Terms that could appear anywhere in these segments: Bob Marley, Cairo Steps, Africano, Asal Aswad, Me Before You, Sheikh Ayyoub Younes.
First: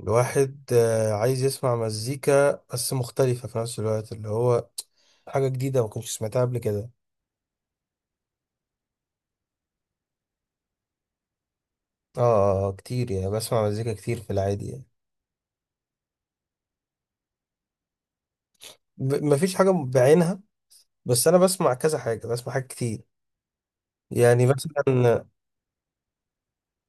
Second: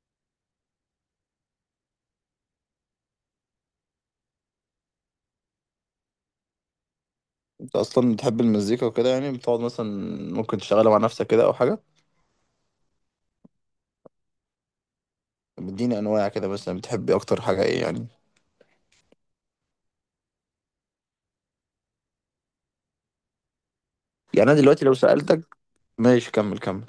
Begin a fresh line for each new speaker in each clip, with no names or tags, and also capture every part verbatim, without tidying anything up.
الواحد آه، عايز يسمع مزيكا بس مختلفة في نفس الوقت اللي هو حاجة جديدة ما كنتش سمعتها قبل كده.
انت اصلا بتحب المزيكا وكده، يعني بتقعد مثلا ممكن تشتغلها مع نفسك كده او حاجه؟
اه آه، آه، كتير يعني بسمع مزيكا كتير في العادي يعني.
بتديني انواع كده، مثلا بتحب اكتر حاجه ايه يعني؟
ب- مفيش حاجة بعينها، بس أنا بسمع كذا حاجة، بسمع حاجات كتير يعني
يعني انا دلوقتي لو
مثلا.
سالتك. ماشي كمل كمل.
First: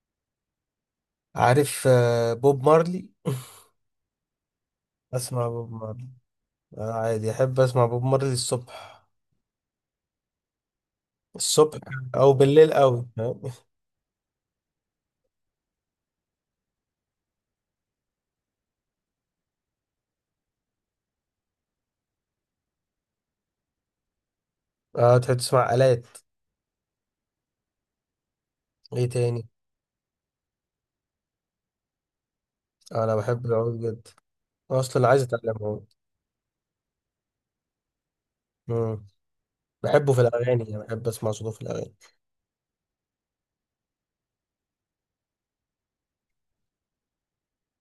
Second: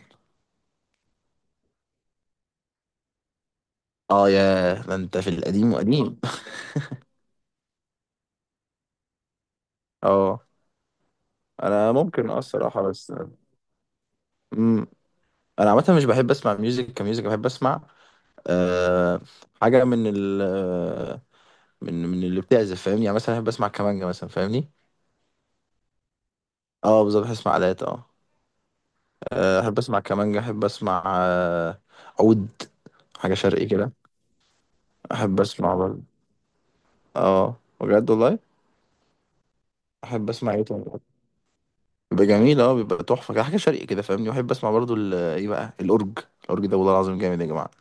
عارف آه، بوب مارلي
اه، يا ده انت في
أسمع بوب
القديم
مارلي،
وقديم
أنا عادي أحب أسمع بوب مارلي الصبح،
اه
الصبح
انا ممكن،
أو
اه
بالليل
الصراحه
أوي،
بس.
فاهم؟
امم انا عامه مش بحب اسمع ميوزك كميوزك، بحب اسمع أه حاجه من ال من من اللي بتعزف فاهمني، يعني مثلا بحب اسمع كمانجه مثلا فاهمني.
اه، تحب تسمع آلات.
اه بالظبط، بحب اسمع آلات اه.
إيه تاني؟
آه، احب اسمع كمانجا، احب اسمع آه، عود،
آه، أنا
حاجه
بحب
شرقي
العود
كده،
جدا، أصلا عايز
احب اسمع
أتعلم
برضه اه، بجد والله.
عود. بحبه في
احب اسمع ايه
الأغاني، يعني
تاني.
بحب أسمع صوته في الأغاني.
بيبقى جميل اه، بيبقى تحفه كده، حاجه شرقي كده فاهمني. واحب اسمع برضه ال- ايه بقى الاورج. الاورج ده والله العظيم جامد يا جماعه.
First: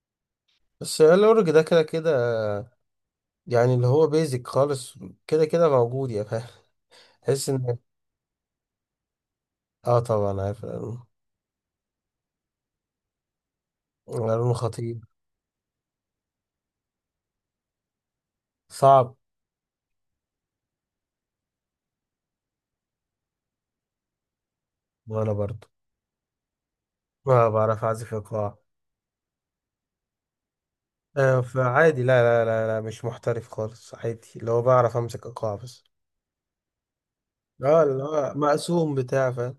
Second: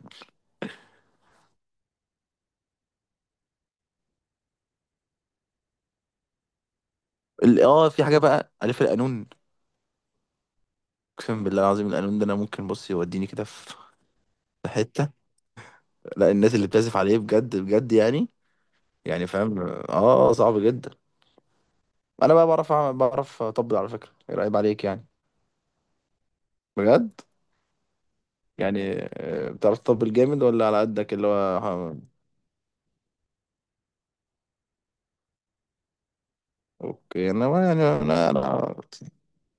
بس الأورج ده كده كده، يعني اللي هو بيزك خالص، كده كده موجود، يا فاهم. تحس
ال-
إن،
اه في حاجه بقى الف القانون.
آه طبعا عارف القانون.
اقسم بالله العظيم، القانون ده انا ممكن بص يوديني كده في
القانون
في
خطير،
حته. لا، الناس اللي بتعزف عليه بجد بجد يعني.
صعب.
يعني فاهم اه صعب جدا. انا بقى بعرف أعمل- بعرف اطبل على فكره، ايه رايب عليك يعني؟
وأنا برضه
بجد.
ما بعرف أعزف إيقاع.
يعني آه، بتعرف تطبل جامد ولا على قدك اللي
آه
هو ها-
فعادي، لا لا لا لا، مش محترف خالص، عادي اللي هو بعرف أمسك إيقاع بس.
اوكي. انا
آه
يعني
اللي
انا
هو
انا
مقسوم بتاع، فاهم؟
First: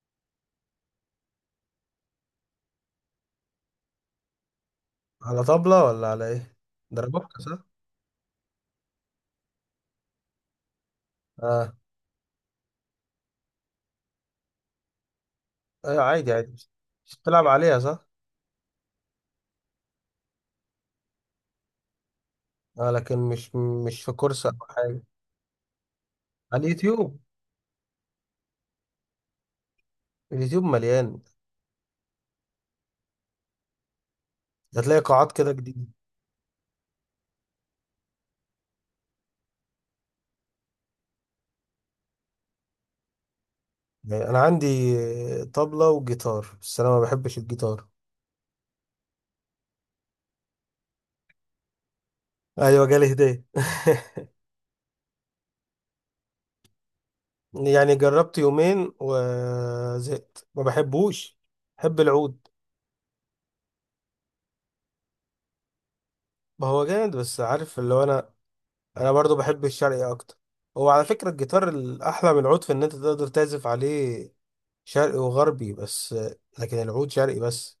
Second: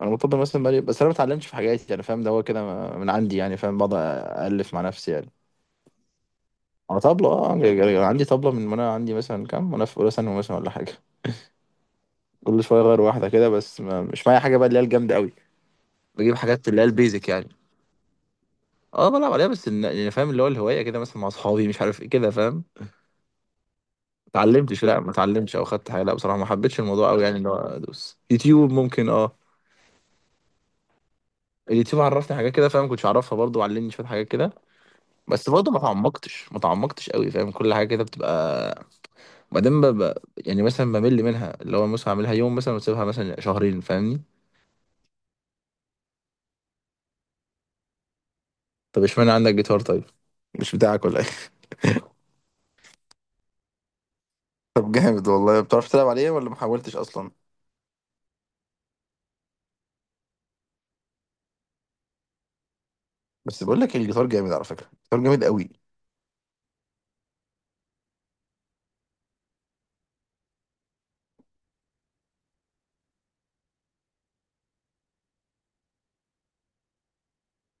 انا مطبل مثلا بقالي، بس انا ما اتعلمتش في حاجاتي يعني فاهم، ده هو كده من عندي يعني فاهم، بقعد الف مع نفسي يعني.
على طبلة ولا على إيه؟
انا طبلة
دربوكة
اه،
صح؟
أنا عندي طبلة من وانا عندي مثلا كام، وانا في اولى ثانوي مثلا ولا حاجة.
آه،
كل شوية اغير واحدة كده، بس ما مش معايا حاجة بقى اللي هي الجامدة قوي.
أيوة عادي
بجيب
عادي
حاجات اللي هي
بس.
البيزك
بتلعب
يعني.
عليها صح؟
اه بلعب عليها، بس إن- يعني فاهم اللي هو الهواية كده، مثلا مع اصحابي مش عارف ايه كده فاهم، ما
آه، لكن مش مش في كورس أو
اتعلمتش.
حاجة.
لا ما اتعلمتش او خدت حاجة، لا بصراحة ما
على
حبيتش الموضوع
اليوتيوب،
قوي يعني، اللي هو ادوس يوتيوب ممكن اه.
اليوتيوب مليان،
اليوتيوب عرفني حاجات كده فاهم، ما كنتش اعرفها برضه، وعلمني شويه حاجات كده.
هتلاقي قاعات
بس
كده
برضه ما
جديدة.
تعمقتش ما تعمقتش قوي فاهم، كل حاجه كده بتبقى بعدين ببقى يعني مثلا بمل منها. اللي هو مثلا اعملها يوم مثلا واسيبها مثلا شهرين فاهمني.
يعني أنا عندي طبلة وجيتار، بس أنا ما بحبش الجيتار.
طب اشمعنى عندك جيتار طيب؟ مش بتاعك ولا ايه؟
أيوة جالي هدية.
طب جامد والله، بتعرف تلعب عليه ولا ما حاولتش اصلا؟
يعني جربت يومين وزهقت، ما بحبوش، بحب العود.
بس بقول لك الجيتار جامد على فكره، الجيتار جامد قوي.
ما هو جامد، بس عارف اللي هو أنا، أنا برضو بحب الشرقي أكتر. هو على فكرة الجيتار الأحلى من العود في إن أنت تقدر تعزف عليه شرقي وغربي، بس لكن العود شرقي بس.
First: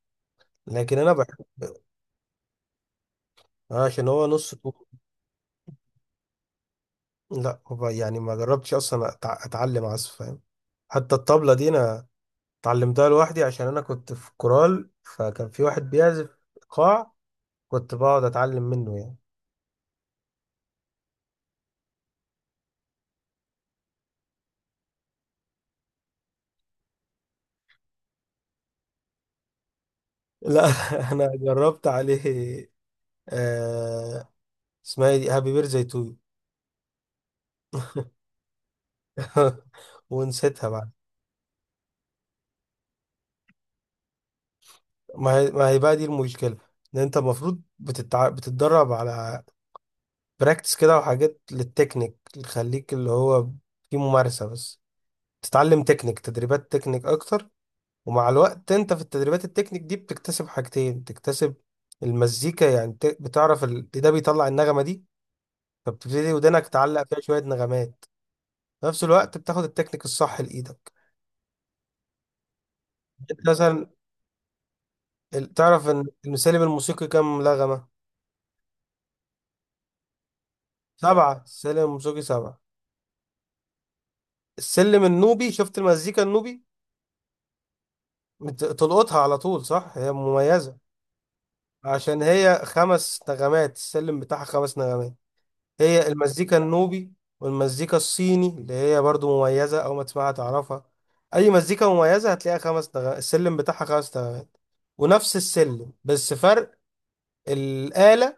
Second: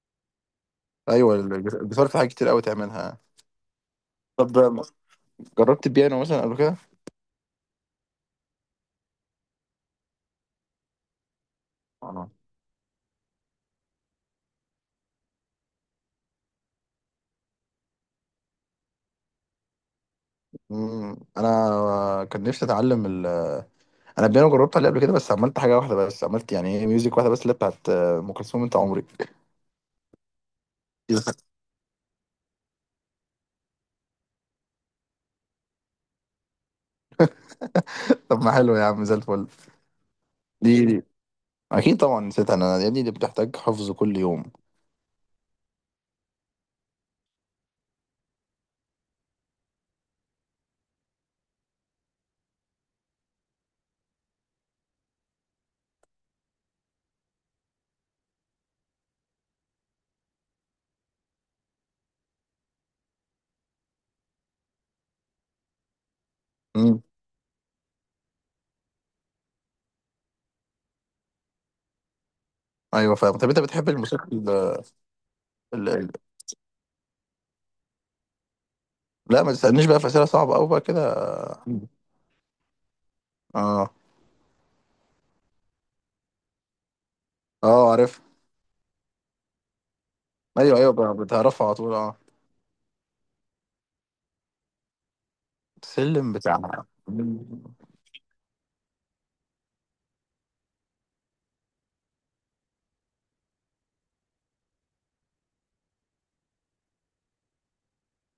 لكن أنا
ايوه،
بحب
الج- الجيتار في حاجات كتير قوي تعملها.
آه، عشان هو
طب
نص طول.
جربت البيانو مثلا قبل كده؟
لا هو يعني ما جربتش اصلا أتع- اتعلم عزف، فاهم؟ حتى الطبلة دي انا
آه.
اتعلمتها لوحدي، عشان انا كنت في كورال، فكان في واحد بيعزف ايقاع، كنت بقعد اتعلم منه يعني.
مم، انا كان نفسي اتعلم. انا بيانو جربت عليه قبل كده، بس عملت حاجه واحده بس، عملت يعني ايه ميوزك واحده بس اللي بتاعت آه، ام كلثوم انت عمري
لا انا جربت عليه آه. اسمها ايه دي؟ هابي بير زي تو يو.
طب ما حلو يا عم، زي الفل.
ونسيتها
دي
بعد.
دي اكيد طبعا نسيتها، انا يا ابني دي بتحتاج حفظ كل يوم.
ما هي ما هي بقى دي المشكلة، ان انت المفروض بتتع... بتتدرب على براكتس كده وحاجات للتكنيك، اللي تخليك اللي هو في ممارسة بس، تتعلم تكنيك، تدريبات تكنيك اكتر. ومع الوقت انت في التدريبات التكنيك دي بتكتسب حاجتين، بتكتسب المزيكا، يعني بت- بتعرف ال... ده بيطلع النغمة دي، فبتبتدي ودنك
امم
تعلق فيها شوية نغمات. في نفس الوقت بتاخد التكنيك الصح لإيدك.
ايوه
انت
فاهم. طب انت
مثلا،
بتحب الموسيقى ال...
ال- تعرف
ال...
ان
ال...
السلم الموسيقي كام نغمة؟
لا ما تسالنيش بقى، في اسئله صعبه قوي بقى كده.
سبعة، السلم الموسيقي سبعة.
اه.
السلم النوبي، شفت المزيكا النوبي؟
اه عارف.
بت- تلقطها على طول صح، هي مميزة.
ايوه ايوه بقى بتعرفها على طول اه.
عشان هي خمس نغمات، السلم بتاعها خمس نغمات، هي
السلم
المزيكا
بتاع.
النوبي. والمزيكا الصيني اللي هي برضو مميزة، أو ما تسمعها تعرفها. أي مزيكا مميزة هتلاقيها خمس نغمات، السلم بتاعها خمس نغمات ونفس السلم، بس فرق الآلة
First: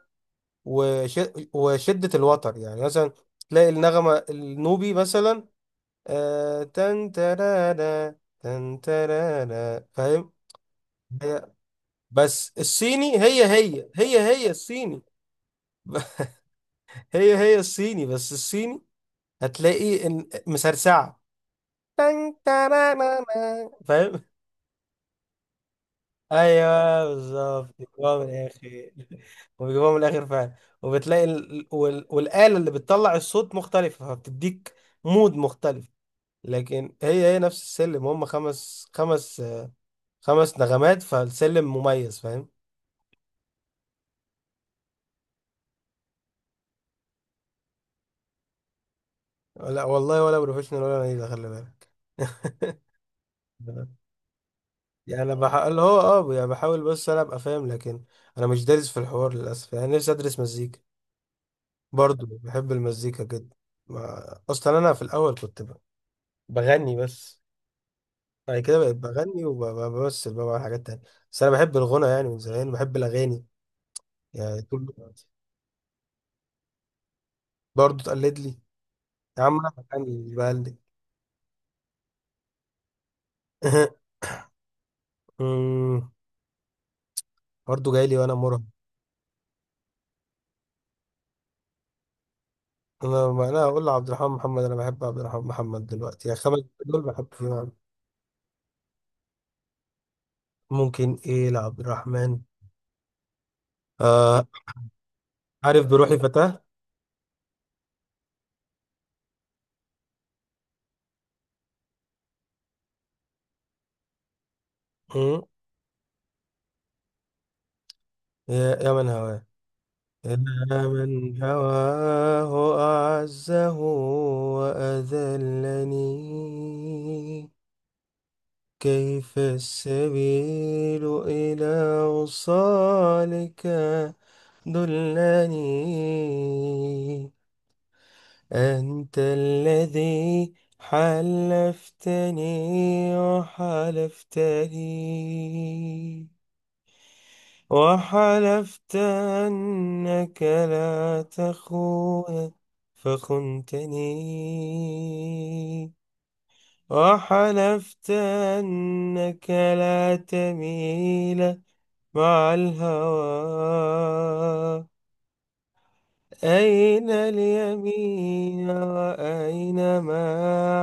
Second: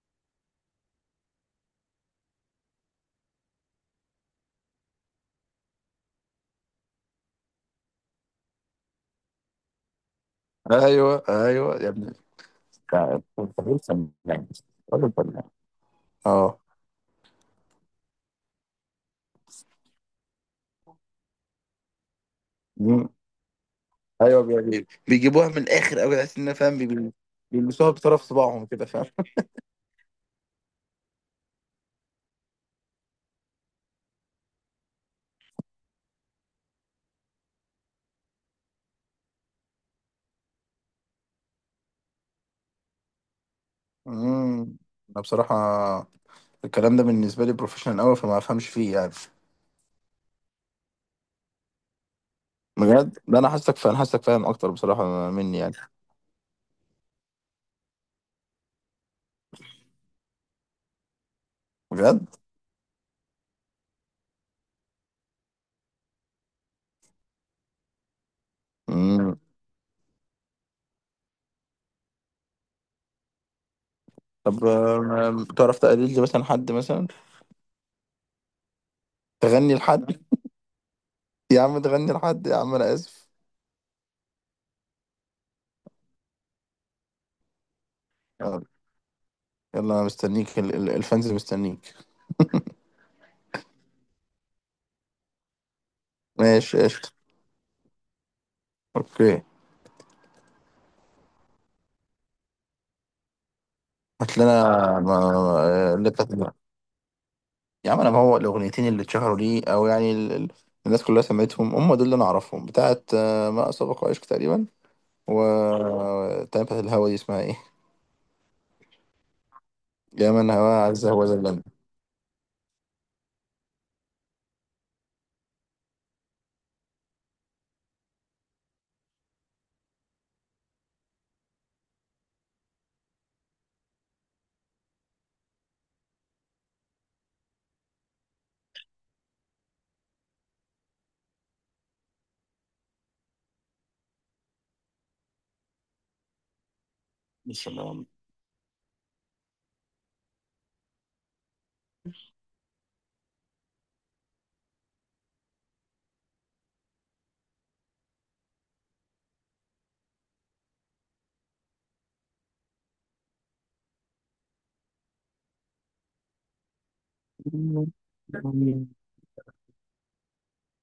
وش... وشدة الوتر. يعني مثلا تلاقي النغمة النوبي مثلا آه... تن ترانا تن ترانا، فاهم؟
ايوه
هي،
ايوه يا ابني.
بس الصيني
بتاع
هي هي
الفنان،
هي هي الصيني
راجل فنان. اه.
هي هي الصيني، بس الصيني هتلاقي إن- مسرسعة، تن ترانانا. فاهم؟
ايوه بيعجبني، بيجيبوها من الاخر قوي، تحس انها فاهم
ايوه
بيبي-
بالظبط
بيلبسوها
بيجيبوها
بطرف
من الاخر
صباعهم كده فاهم.
وبيجيبوها من الاخر فعلا. وبتلاقي ال... وال... والاله اللي بتطلع الصوت مختلفه، فبتديك مود مختلف. لكن هي هي نفس السلم، هم خمس، خمس خمس نغمات، فالسلم مميز، فاهم؟
امم انا بصراحه الكلام ده بالنسبه لي بروفيشنال قوي، فما افهمش فيه يعني.
لا والله، ولا بروفيشنال ولا نيلة، خلي بالك.
بجد ده انا حاسك فاهم، حاسك فاهم اكتر
يعني
بصراحه
انا
مني يعني.
بحاول، هو اه يعني بحاول، بس انا ابقى فاهم. لكن انا مش دارس في الحوار للاسف، يعني نفسي ادرس مزيكا، برضو
بجد.
بحب المزيكا جدا. ما... اصلا انا في الاول كنت ب... بغني بس، بعد كده بقيت
امم
بغني وبمثل بقى، بعمل حاجات تانية. بس انا بحب الغنى، يعني من زمان بحب الاغاني، يعني
طب،
طول الوقت.
آم، تعرف تقلد لي مثلا حد مثلا؟
برضو تقلد لي؟ يا عم انا
تغني لحد،
بغني بقلد.
يا عم تغني لحد يا عم انا اسف.
أمم، برضو جاي لي وانا
يلا
مراهق.
يلا، انا مستنيك. ال- ال- الفانز مستنيك.
انا، ما انا اقول لعبد الرحمن محمد، انا بحب عبد الرحمن محمد دلوقتي، يعني خمس
ماشي
دول
قشطة.
بحب فيهم.
اوكي
ممكن ايه لعبد الرحمن؟
هات
آه،
لنا. ما- ما-
عارف
آه، اللي
بروحي
بتاعت.
فتاة؟
يا عم انا ما هو الاغنيتين اللي اتشهروا ليه، او يعني ال... ال- الناس كلها سمعتهم، هم دول اللي انا اعرفهم، بتاعت آه، ما اسبق وعشق تقريبا، و
أمم،
بتاعت بتاعت الهوا دي اسمها ايه؟
يا يا من هواه.
يا من هواه
أنا
عز هو
من
ذلنا.
هواه أعزه وأذلني، كيف السبيل إلى وصالك دلني، أنت الذي حلفتني، وحلفتني
السلام.
وحلفت أنك لا تخون فخنتني، وحلفت أنك لا تميل مع الهوى، أين اليمين وأين ما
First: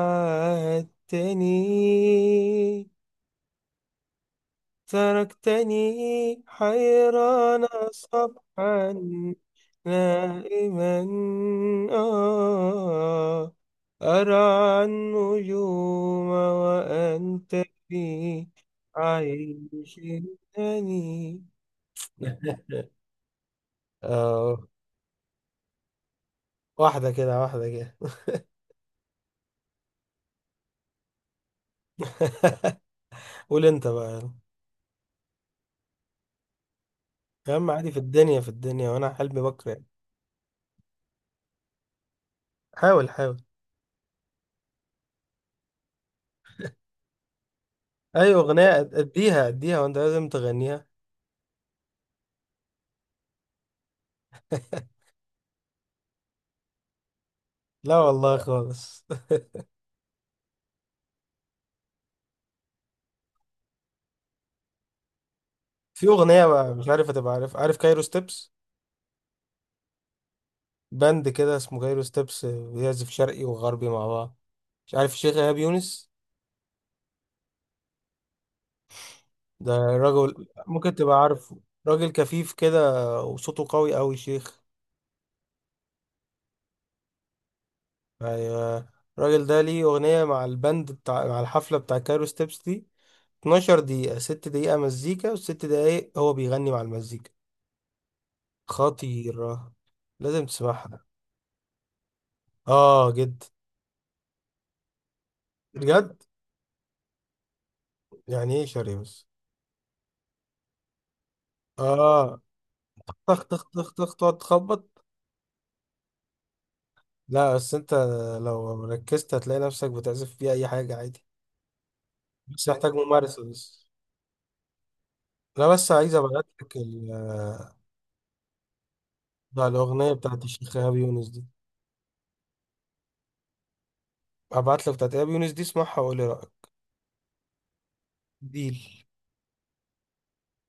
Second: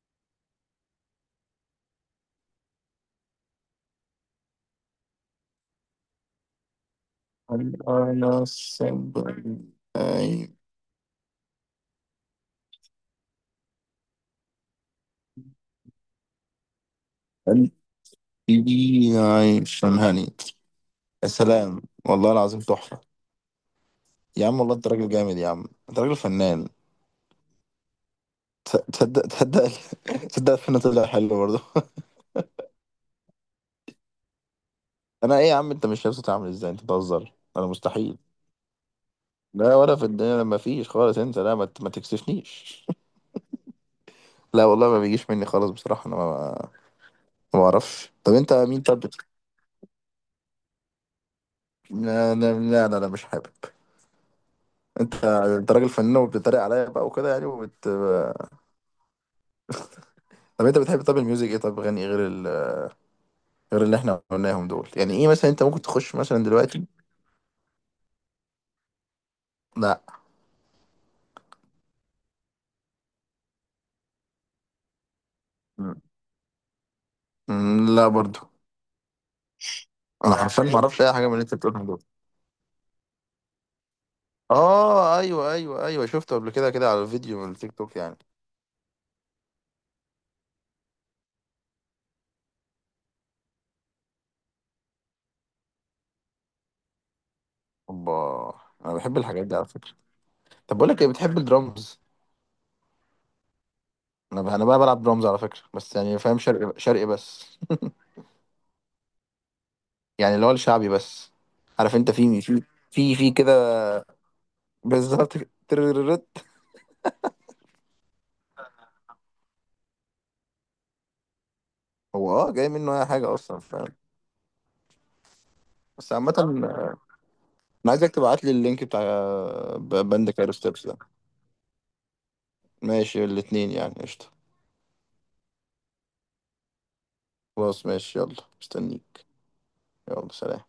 عاهدتني، تركتني حيران
هل انا
صبحا
الصبر. أي.
نائما آه، أرعى النجوم وأنت في
قلبي عايش
عيش
هاني. يا
هني.
سلام، والله العظيم تحفة. يا عم
آه،
والله انت راجل جامد، يا عم انت راجل فنان.
واحدة كده واحدة كده.
تصدق تصدق، تصدق الفن طلع حلو برضه.
قول أنت بقى يلا.
انا ايه يا عم؟ انت مش شايف صوتي عامل ازاي؟ انت بتهزر،
يا
انا
عم عادي، في
مستحيل.
الدنيا في الدنيا وأنا حلمي بكرة
لا
يعني.
ولا في الدنيا، لما فيش خالص، انت لا ما ت- ما تكسفنيش.
حاول، حاول.
لا والله، ما بيجيش مني خالص بصراحة، انا ما ما بعرفش.
أي
طب انت
أغنية
مين؟
أد-
طب بت-
أديها، أديها وأنت لازم تغنيها.
لا لا لا لا, لا مش حابب. انت انت راجل فنان، وبتتريق عليا بقى وكده يعني، وبت
لا والله خالص.
طب انت بتحب، طب الميوزك ايه؟ طب غني غير ال... غير اللي احنا قلناهم دول، يعني ايه مثلا انت ممكن
في
تخش مثلا
اغنيه،
دلوقتي؟
مش عارف هتبقى عارف، عارف كايرو ستيبس؟
لا
باند كده اسمه كايرو ستيبس، بيعزف شرقي وغربي مع بعض. مش عارف الشيخ ايهاب
م-
يونس؟
م- لا برضو.
ده
انا
راجل
حرفيا ما
ممكن
اعرفش اي
تبقى
حاجة من اللي انت
عارفه،
بتقولها.
راجل كفيف كده وصوته قوي قوي، شيخ.
اه ايوه ايوه ايوه، شفته قبل كده كده على الفيديو من التيك توك يعني.
ايوه، الراجل ده ليه اغنيه مع الباند بتاع، مع الحفله بتاع كايرو ستيبس دي، اتناشر دقيقه، ستة دقيقه مزيكا و6 دقايق هو بيغني مع المزيكا.
اوبا. انا بحب الحاجات دي على
خطيره،
فكره.
لازم
طب بقول لك
تسمعها.
ايه، بتحب الدرامز؟
اه جد.
انا بقى انا بقى بلعب درامز على فكره، بس
بجد؟
يعني فاهم شرقي شرقي بس.
يعني ايه شرقي بس؟
يعني اللي هو الشعبي بس. عارف انت
اه،
في في في في
طخ
كده.
طخ طخ طخ، تقعد تخبط.
بالظبط ترررت.
لا بس انت لو ركزت هتلاقي نفسك بتعزف فيها اي حاجة عادي،
هو اه
بس
جاي
محتاج
منه اي حاجه
ممارسة
اصلا
بس.
فاهم.
انا بس
بس
عايز
عامة
ابعت لك ال-
انا عايزك تبعت لي اللينك بتاع
بتاع
ب-
الاغنية
بند
بتاعت
كايرو
الشيخ
ستيبس
ايهاب
ده.
يونس دي،
ماشي الاتنين يعني قشطة.
هبعت لك بتاعت ايهاب يونس دي، اسمعها وقول لي رأيك.
خلاص ماشي، يلا
ديل
مستنيك. يلا سلام.